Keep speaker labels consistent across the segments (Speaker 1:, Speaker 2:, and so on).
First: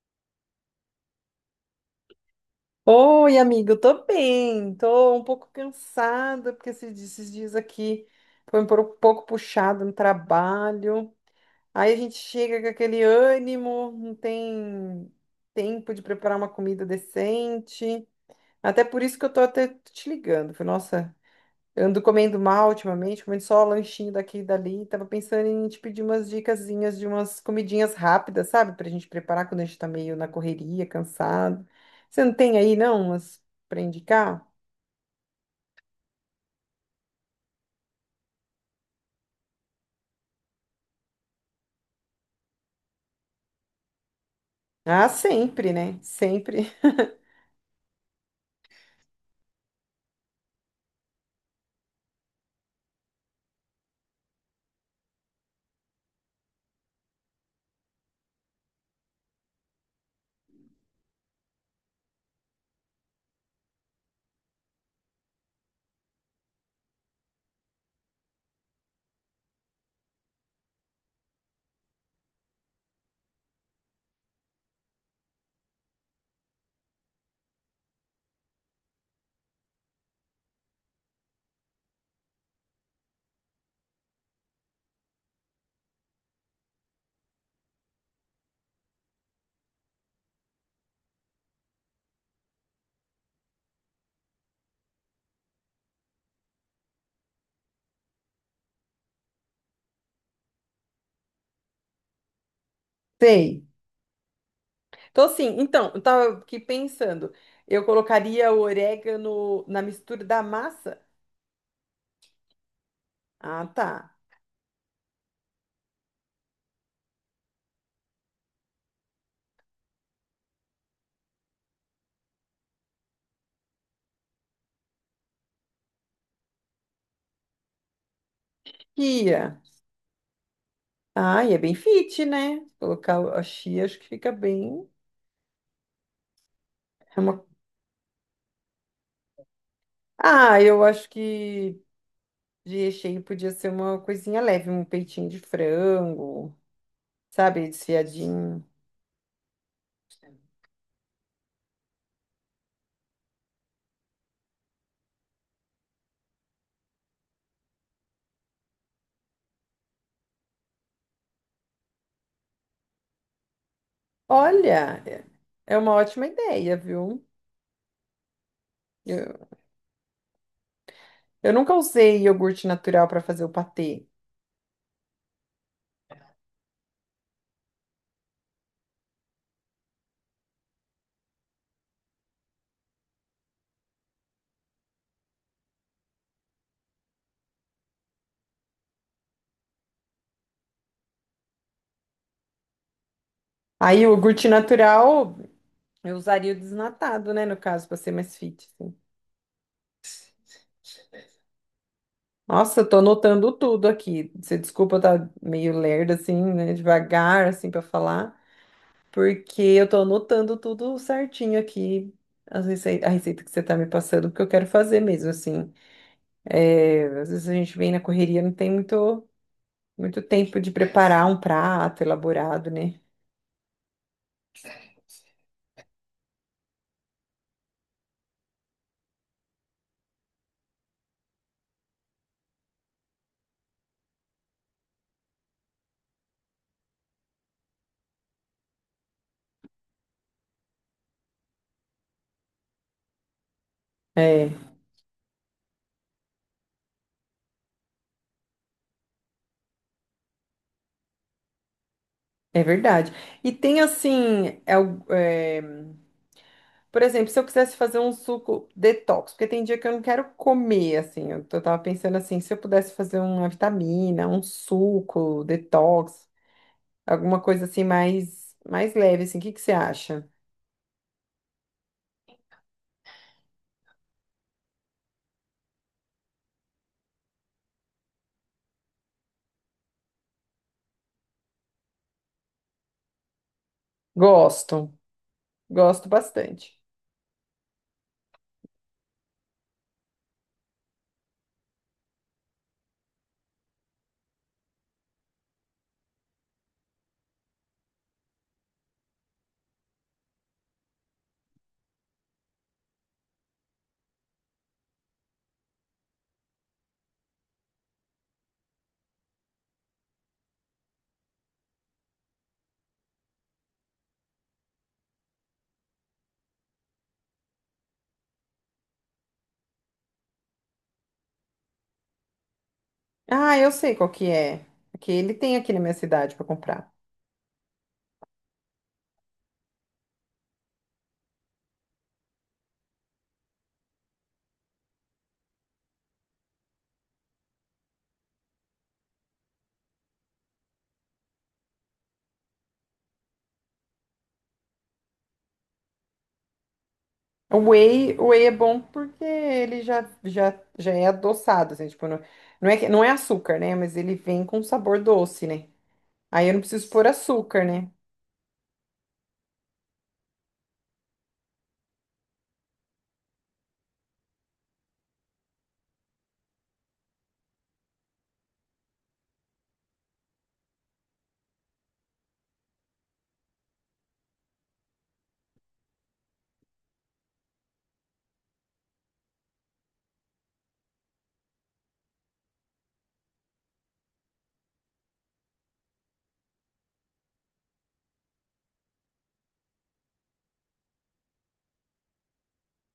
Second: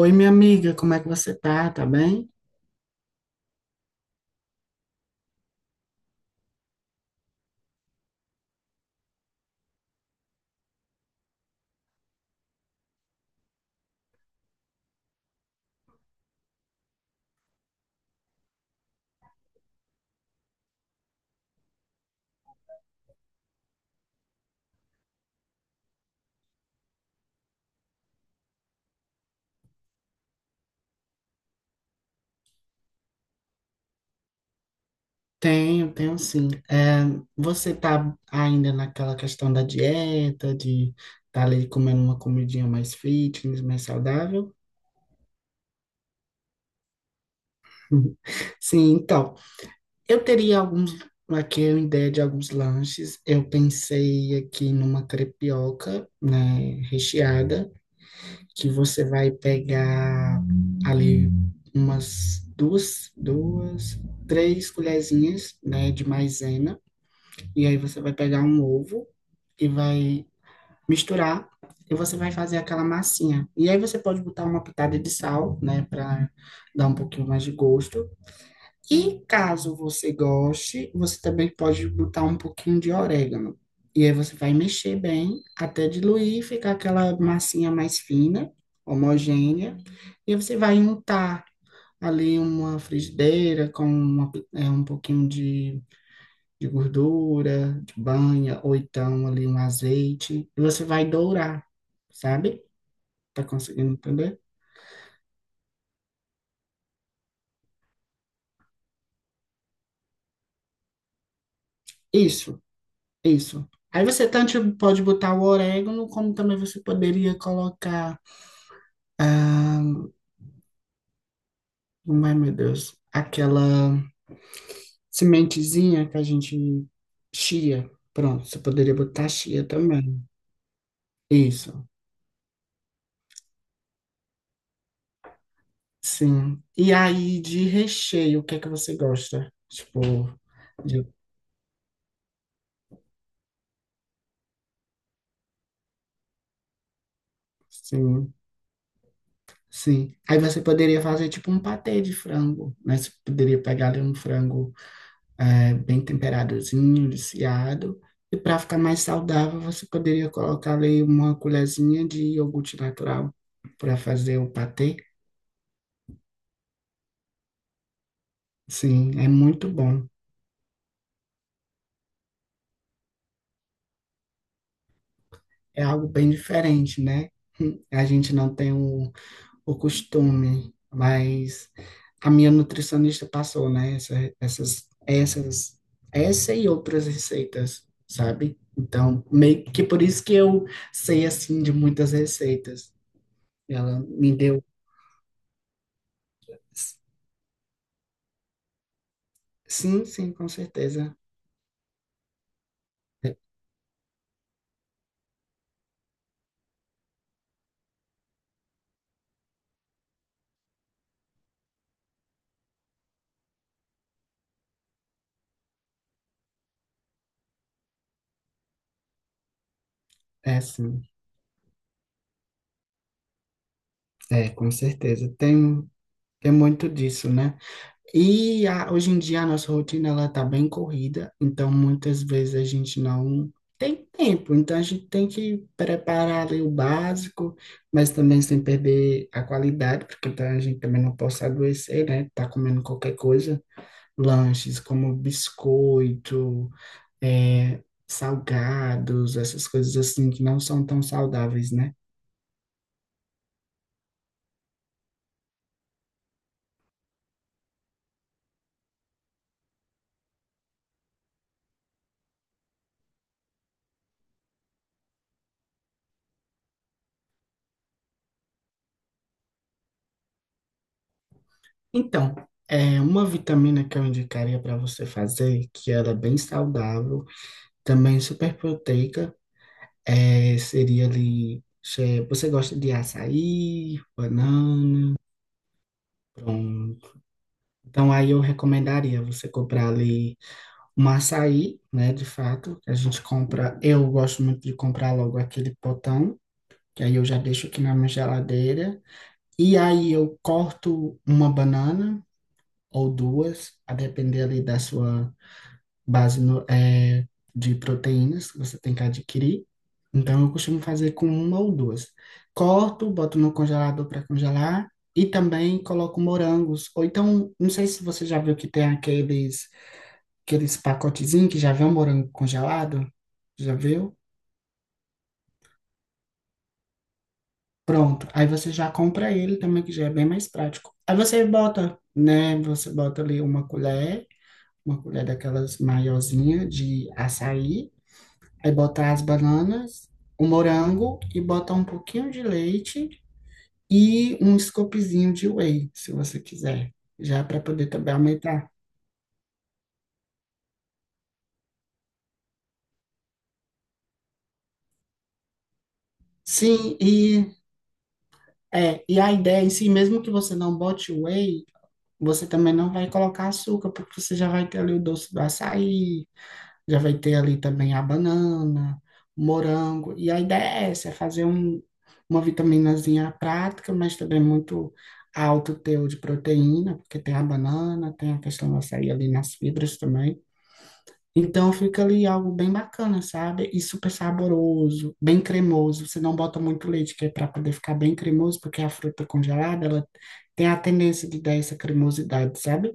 Speaker 1: Oi, minha amiga, como é que você tá? Tá bem?
Speaker 2: Oi, amigo, eu tô bem, tô um pouco cansada, porque esses dias aqui foi um pouco puxado no trabalho. Aí a gente chega com aquele ânimo, não tem tempo de preparar uma comida decente. Até por isso que eu tô até te ligando. Falei, nossa, eu ando comendo mal ultimamente, comendo só lanchinho daqui e dali. Tava pensando em te pedir umas dicasinhas de umas comidinhas rápidas, sabe? Pra gente preparar quando a gente tá meio na correria, cansado. Você não tem aí, não, umas pra indicar?
Speaker 1: Tenho, tenho sim. Você tá ainda naquela questão da dieta, de tá ali comendo uma comidinha mais fitness, mais saudável?
Speaker 2: Ah, sempre, né? Sempre
Speaker 1: Sim, então, eu teria alguns, aqui uma ideia de alguns lanches. Eu pensei aqui numa crepioca, né, recheada, que você vai pegar ali umas três colherzinhas, né, de maisena. E aí você vai pegar um ovo e vai misturar, e você vai fazer aquela massinha. E aí você pode botar uma pitada de sal, né, para dar um pouquinho mais de gosto. E caso você goste, você também pode botar um pouquinho de orégano. E aí você vai mexer bem até diluir e ficar aquela massinha mais fina, homogênea. E aí você vai untar ali uma frigideira com uma um pouquinho de gordura, de banha, ou então ali um azeite, e você vai dourar, sabe? Tá
Speaker 2: sei.
Speaker 1: conseguindo entender?
Speaker 2: Então, assim, então, eu tava aqui pensando. Eu colocaria o orégano na mistura da massa?
Speaker 1: Isso,
Speaker 2: Ah,
Speaker 1: isso. Aí
Speaker 2: tá.
Speaker 1: você tanto pode botar o orégano, como também você poderia colocar, como é, meu Deus, aquela sementezinha que a gente chia. Pronto, você poderia botar
Speaker 2: Chia.
Speaker 1: chia também.
Speaker 2: Ah, e é bem
Speaker 1: Isso,
Speaker 2: fit, né? Colocar a chia, acho que fica bem.
Speaker 1: sim. E
Speaker 2: É
Speaker 1: aí,
Speaker 2: uma,
Speaker 1: de recheio, o que é que você gosta?
Speaker 2: ah, eu
Speaker 1: De,
Speaker 2: acho que de recheio podia ser uma coisinha leve, um peitinho de frango, sabe,
Speaker 1: sim.
Speaker 2: desfiadinho.
Speaker 1: Sim. Aí você poderia fazer tipo um patê de frango, né? Você poderia pegar ali um frango bem temperadozinho, desfiado. E para ficar mais saudável, você poderia colocar ali uma colherzinha de iogurte natural para fazer o patê.
Speaker 2: Olha, é uma ótima ideia, viu?
Speaker 1: Sim, é
Speaker 2: Eu,
Speaker 1: muito bom.
Speaker 2: eu nunca usei iogurte natural para fazer o patê.
Speaker 1: É algo bem diferente, né? A gente não tem o costume, mas a minha nutricionista passou, né, essas, essas, essa e outras receitas, sabe? Então, meio que por isso que eu sei, assim, de muitas receitas. Ela
Speaker 2: Aí o
Speaker 1: me
Speaker 2: iogurte
Speaker 1: deu,
Speaker 2: natural eu usaria o desnatado, né, no caso, para ser mais fit, assim.
Speaker 1: sim, sim, com certeza,
Speaker 2: Nossa, eu tô
Speaker 1: é,
Speaker 2: anotando tudo aqui. Você desculpa eu tá meio lerda assim, né, devagar assim para falar. Porque eu tô anotando tudo certinho aqui, a receita que você tá me passando, porque eu quero fazer mesmo, assim. É, às vezes a gente vem na correria, não tem muito, muito tempo
Speaker 1: é
Speaker 2: de
Speaker 1: sim,
Speaker 2: preparar um prato elaborado, né?
Speaker 1: é, com certeza, tem, tem muito disso, né? E a- hoje em dia a nossa rotina ela tá bem corrida, então muitas vezes a gente não tem tempo, então a gente tem que preparar ali o básico, mas também sem perder a qualidade, porque tá- a gente também não pode adoecer, né? Tá comendo qualquer coisa,
Speaker 2: É,
Speaker 1: lanches como biscoito, é, salgados, essas coisas assim que não são tão saudáveis, né?
Speaker 2: é verdade. E tem assim, por exemplo, se eu quisesse fazer um suco detox, porque tem dia que eu não quero comer, assim, tava pensando assim, se eu pudesse fazer uma vitamina, um suco detox, alguma coisa assim mais leve, assim, o que que você acha?
Speaker 1: Então, é uma vitamina que eu indicaria para você fazer, que ela é bem saudável. Também super proteica. Seria ali. Você gosta de açaí,
Speaker 2: Gosto,
Speaker 1: banana?
Speaker 2: gosto bastante.
Speaker 1: Pronto. Então aí eu recomendaria você comprar ali um açaí, né? De fato, que a gente compra. Eu gosto muito de comprar logo aquele potão, que aí eu já deixo aqui na minha geladeira. E aí eu corto uma banana ou duas, a depender ali da sua base de proteínas que você tem que adquirir. Então, eu costumo fazer com uma ou duas. Corto, boto no congelador para congelar e também coloco morangos. Ou então, não sei se você já viu que tem aqueles, aqueles pacotezinhos que já vem um morango congelado.
Speaker 2: Ah, eu
Speaker 1: Já
Speaker 2: sei qual
Speaker 1: viu?
Speaker 2: que é. Que ele tem aqui na minha cidade para comprar.
Speaker 1: Pronto. Aí você já compra ele também, que já é bem mais prático. Aí você bota, né? Você bota ali uma colher daquelas maiorzinha de açaí. Aí botar as bananas, o morango e botar um pouquinho de leite e um scoopzinho de whey, se você quiser, já para poder também
Speaker 2: O whey é
Speaker 1: aumentar.
Speaker 2: bom porque ele já é adoçado, assim, tipo, não é açúcar, né? Mas ele vem com sabor doce, né? Aí eu não preciso
Speaker 1: Sim,
Speaker 2: pôr
Speaker 1: e
Speaker 2: açúcar, né?
Speaker 1: e a ideia em si, mesmo que você não bote whey, você também não vai colocar açúcar, porque você já vai ter ali o doce do açaí. Já vai ter ali também a banana, o morango. E a ideia é essa, é fazer um, uma vitaminazinha prática, mas também muito alto teor de proteína, porque tem a banana, tem a questão da açaí ali nas fibras também. Então fica ali algo bem bacana, sabe? E super saboroso, bem cremoso. Você não bota muito leite, que é para poder ficar bem cremoso, porque a fruta congelada, ela tem a tendência de dar essa cremosidade, sabe?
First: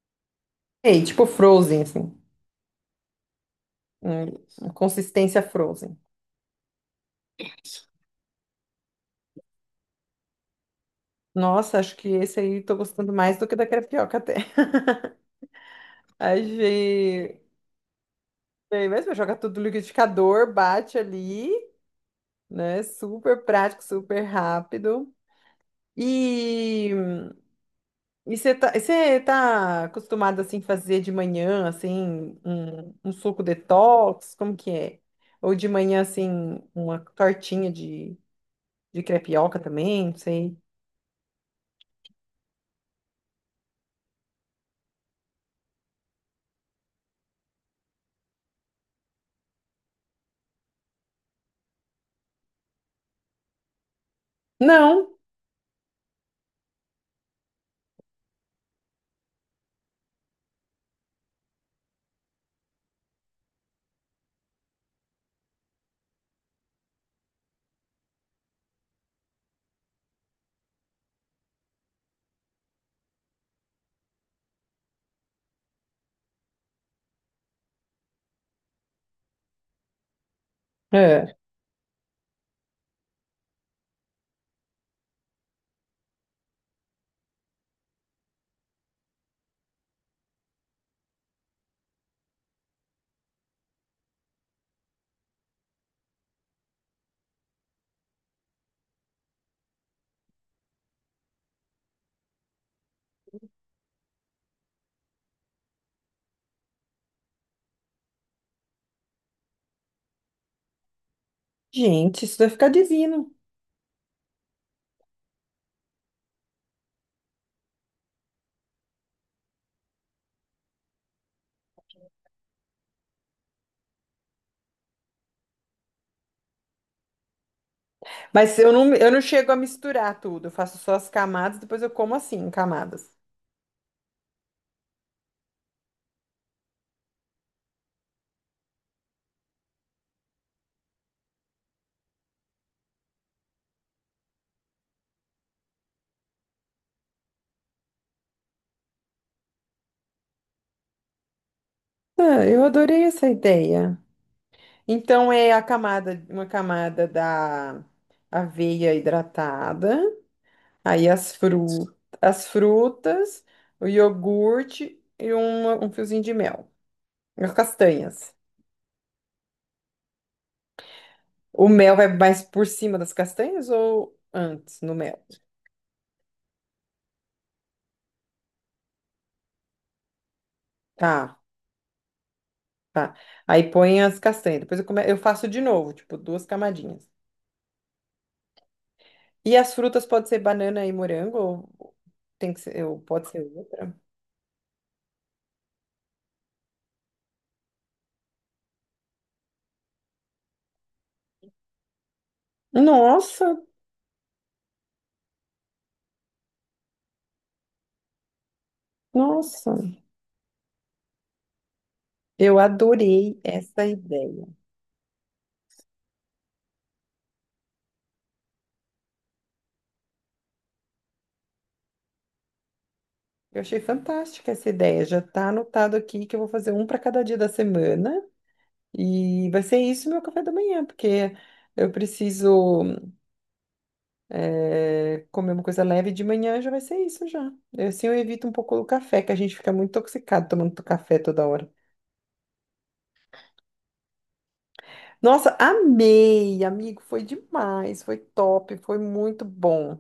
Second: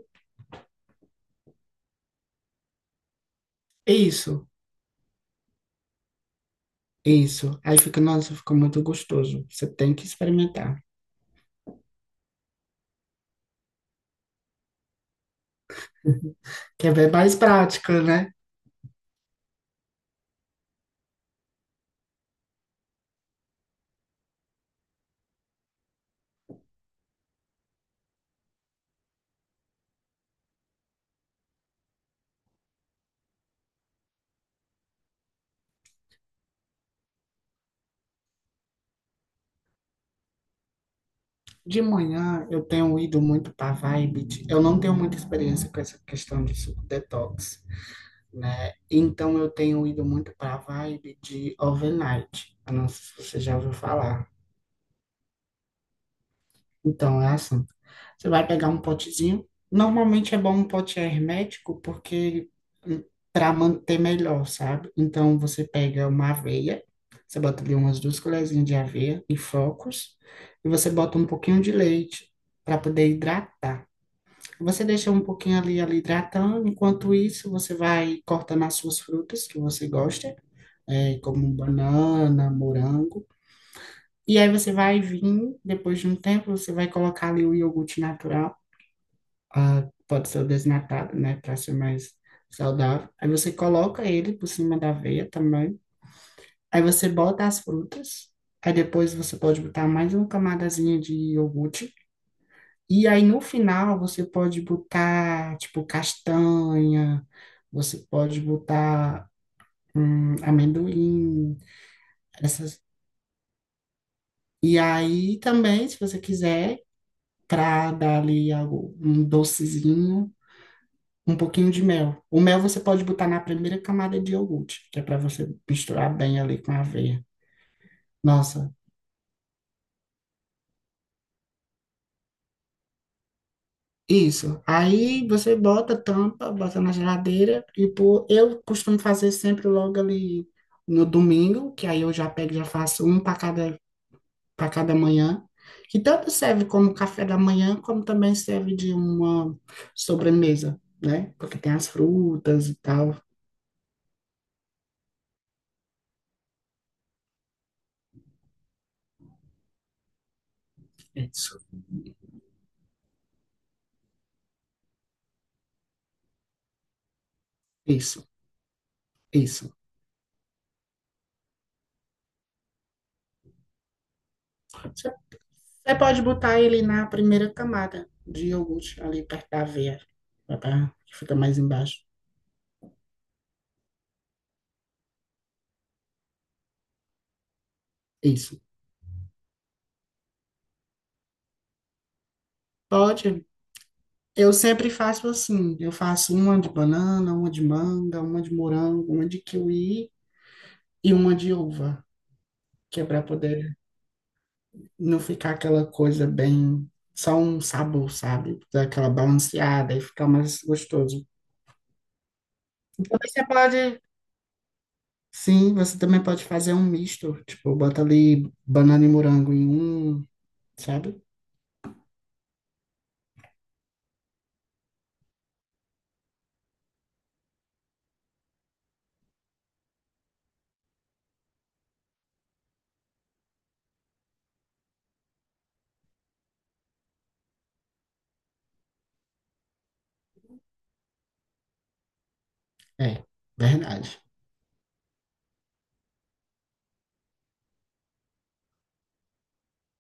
Speaker 2: Ei, tipo frozen, assim.
Speaker 1: É
Speaker 2: Hum,
Speaker 1: isso.
Speaker 2: consistência frozen.
Speaker 1: Isso. Aí fica, nossa, fica muito gostoso. Você tem que experimentar.
Speaker 2: Nossa, acho que esse aí tô gostando mais do que da crepioca até.
Speaker 1: Quer ver mais
Speaker 2: Achei.
Speaker 1: prática, né?
Speaker 2: Bem, mas joga tudo no liquidificador, bate ali, né? Super prático, super rápido. E e você tá acostumado assim fazer de manhã assim um suco detox, como que é? Ou de manhã assim uma tortinha de crepioca também, não sei.
Speaker 1: De manhã eu tenho ido muito para vibe. Eu não tenho muita experiência com essa questão de suco detox, né? Então eu tenho ido muito para vibe de overnight. Eu não sei se você já ouviu falar.
Speaker 2: Não.
Speaker 1: Então, é assim. Você vai pegar um potezinho. Normalmente é bom um pote hermético porque para manter melhor, sabe? Então você pega uma aveia, você bota ali umas duas colherzinhas de aveia e flocos, e você bota um pouquinho de leite para poder hidratar. Você deixa um pouquinho ali, ali hidratando. Enquanto isso, você vai cortando as suas frutas que você gosta,
Speaker 2: É.
Speaker 1: como banana, morango. E aí você vai vir, depois de um tempo, você vai colocar ali o iogurte natural. Pode ser o desnatado, né, para ser mais saudável. Aí você coloca ele por cima da aveia também. Aí você bota as frutas. Aí depois você pode botar mais uma camadazinha de iogurte. E aí no final você pode botar, tipo, castanha, você pode botar amendoim,
Speaker 2: Gente, isso vai ficar
Speaker 1: essas.
Speaker 2: divino.
Speaker 1: E aí também, se você quiser, para dar ali algo, um docezinho, um pouquinho de mel. O mel você pode botar na primeira camada de iogurte, que é para você misturar bem ali com a aveia.
Speaker 2: Mas
Speaker 1: Nossa,
Speaker 2: eu não chego a misturar tudo, eu faço só as camadas, depois eu como assim, em camadas.
Speaker 1: isso. Aí você bota, tampa, bota na geladeira e pô, eu costumo fazer sempre logo ali no domingo, que aí eu já pego, e já faço um para cada manhã. Que tanto serve como café da manhã, como também serve de uma sobremesa, né? Porque tem as
Speaker 2: Ah, eu
Speaker 1: frutas e
Speaker 2: adorei
Speaker 1: tal.
Speaker 2: essa ideia. Então é a camada, uma camada da aveia hidratada, aí
Speaker 1: Isso,
Speaker 2: as frutas, o iogurte e um fiozinho de mel. As
Speaker 1: isso,
Speaker 2: castanhas.
Speaker 1: isso.
Speaker 2: O mel vai mais por cima das castanhas ou antes no
Speaker 1: Você
Speaker 2: mel?
Speaker 1: você pode botar ele na primeira camada de iogurte, ali perto da aveia, que fica
Speaker 2: Tá,
Speaker 1: mais embaixo.
Speaker 2: tá. Aí põe as castanhas. Depois eu, come... eu faço de novo, tipo, duas camadinhas.
Speaker 1: Isso.
Speaker 2: E as frutas pode ser banana e morango, ou tem que ser, ou pode ser
Speaker 1: Pode.
Speaker 2: outra.
Speaker 1: Eu sempre faço assim. Eu faço uma de banana, uma de manga, uma de morango, uma de kiwi e uma de uva, que é para
Speaker 2: Nossa,
Speaker 1: poder não ficar aquela coisa bem só um sabor, sabe? Dar aquela
Speaker 2: nossa.
Speaker 1: balanceada e ficar mais gostoso.
Speaker 2: Eu
Speaker 1: Também
Speaker 2: adorei
Speaker 1: você
Speaker 2: essa
Speaker 1: pode,
Speaker 2: ideia.
Speaker 1: sim, você também pode fazer um misto, tipo, bota ali banana e morango em um, sabe?
Speaker 2: Eu achei fantástica essa ideia. Já está anotado aqui que eu vou fazer um para cada dia da semana e vai ser isso meu café da manhã, porque eu preciso comer uma coisa leve de manhã, já vai ser isso já. Eu, assim eu evito um pouco o café, que a gente fica muito intoxicado tomando café toda hora.
Speaker 1: É, verdade.
Speaker 2: Nossa, amei, amigo, foi demais, foi top, foi muito bom.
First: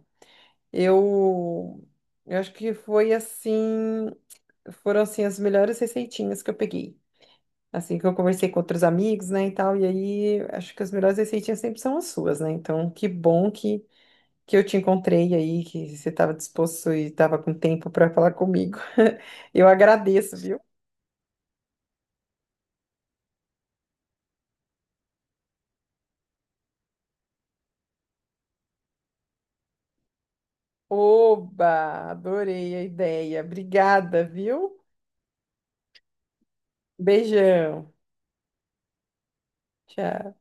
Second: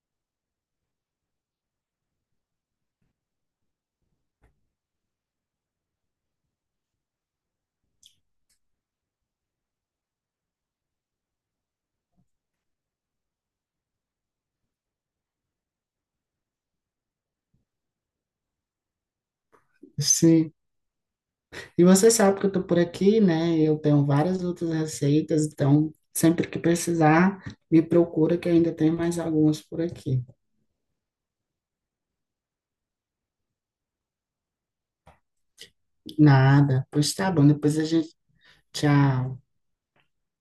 Speaker 2: Eu, eu acho que foi assim. Foram assim as melhores receitinhas que eu peguei. Assim que eu conversei com outros amigos, né, e tal, e aí acho que as melhores receitinhas sempre são as suas, né? Então, que bom que eu te encontrei aí, que você estava disposto e estava com tempo para falar comigo. Eu agradeço,
Speaker 1: Sim.
Speaker 2: viu?
Speaker 1: E você sabe que eu tô por aqui, né? Eu tenho várias outras receitas, então sempre que precisar, me procura que ainda tem mais algumas por aqui.
Speaker 2: Oba, adorei a ideia. Obrigada, viu?
Speaker 1: Nada. Pois tá bom, depois a
Speaker 2: Beijão.
Speaker 1: gente. Tchau.
Speaker 2: Tchau.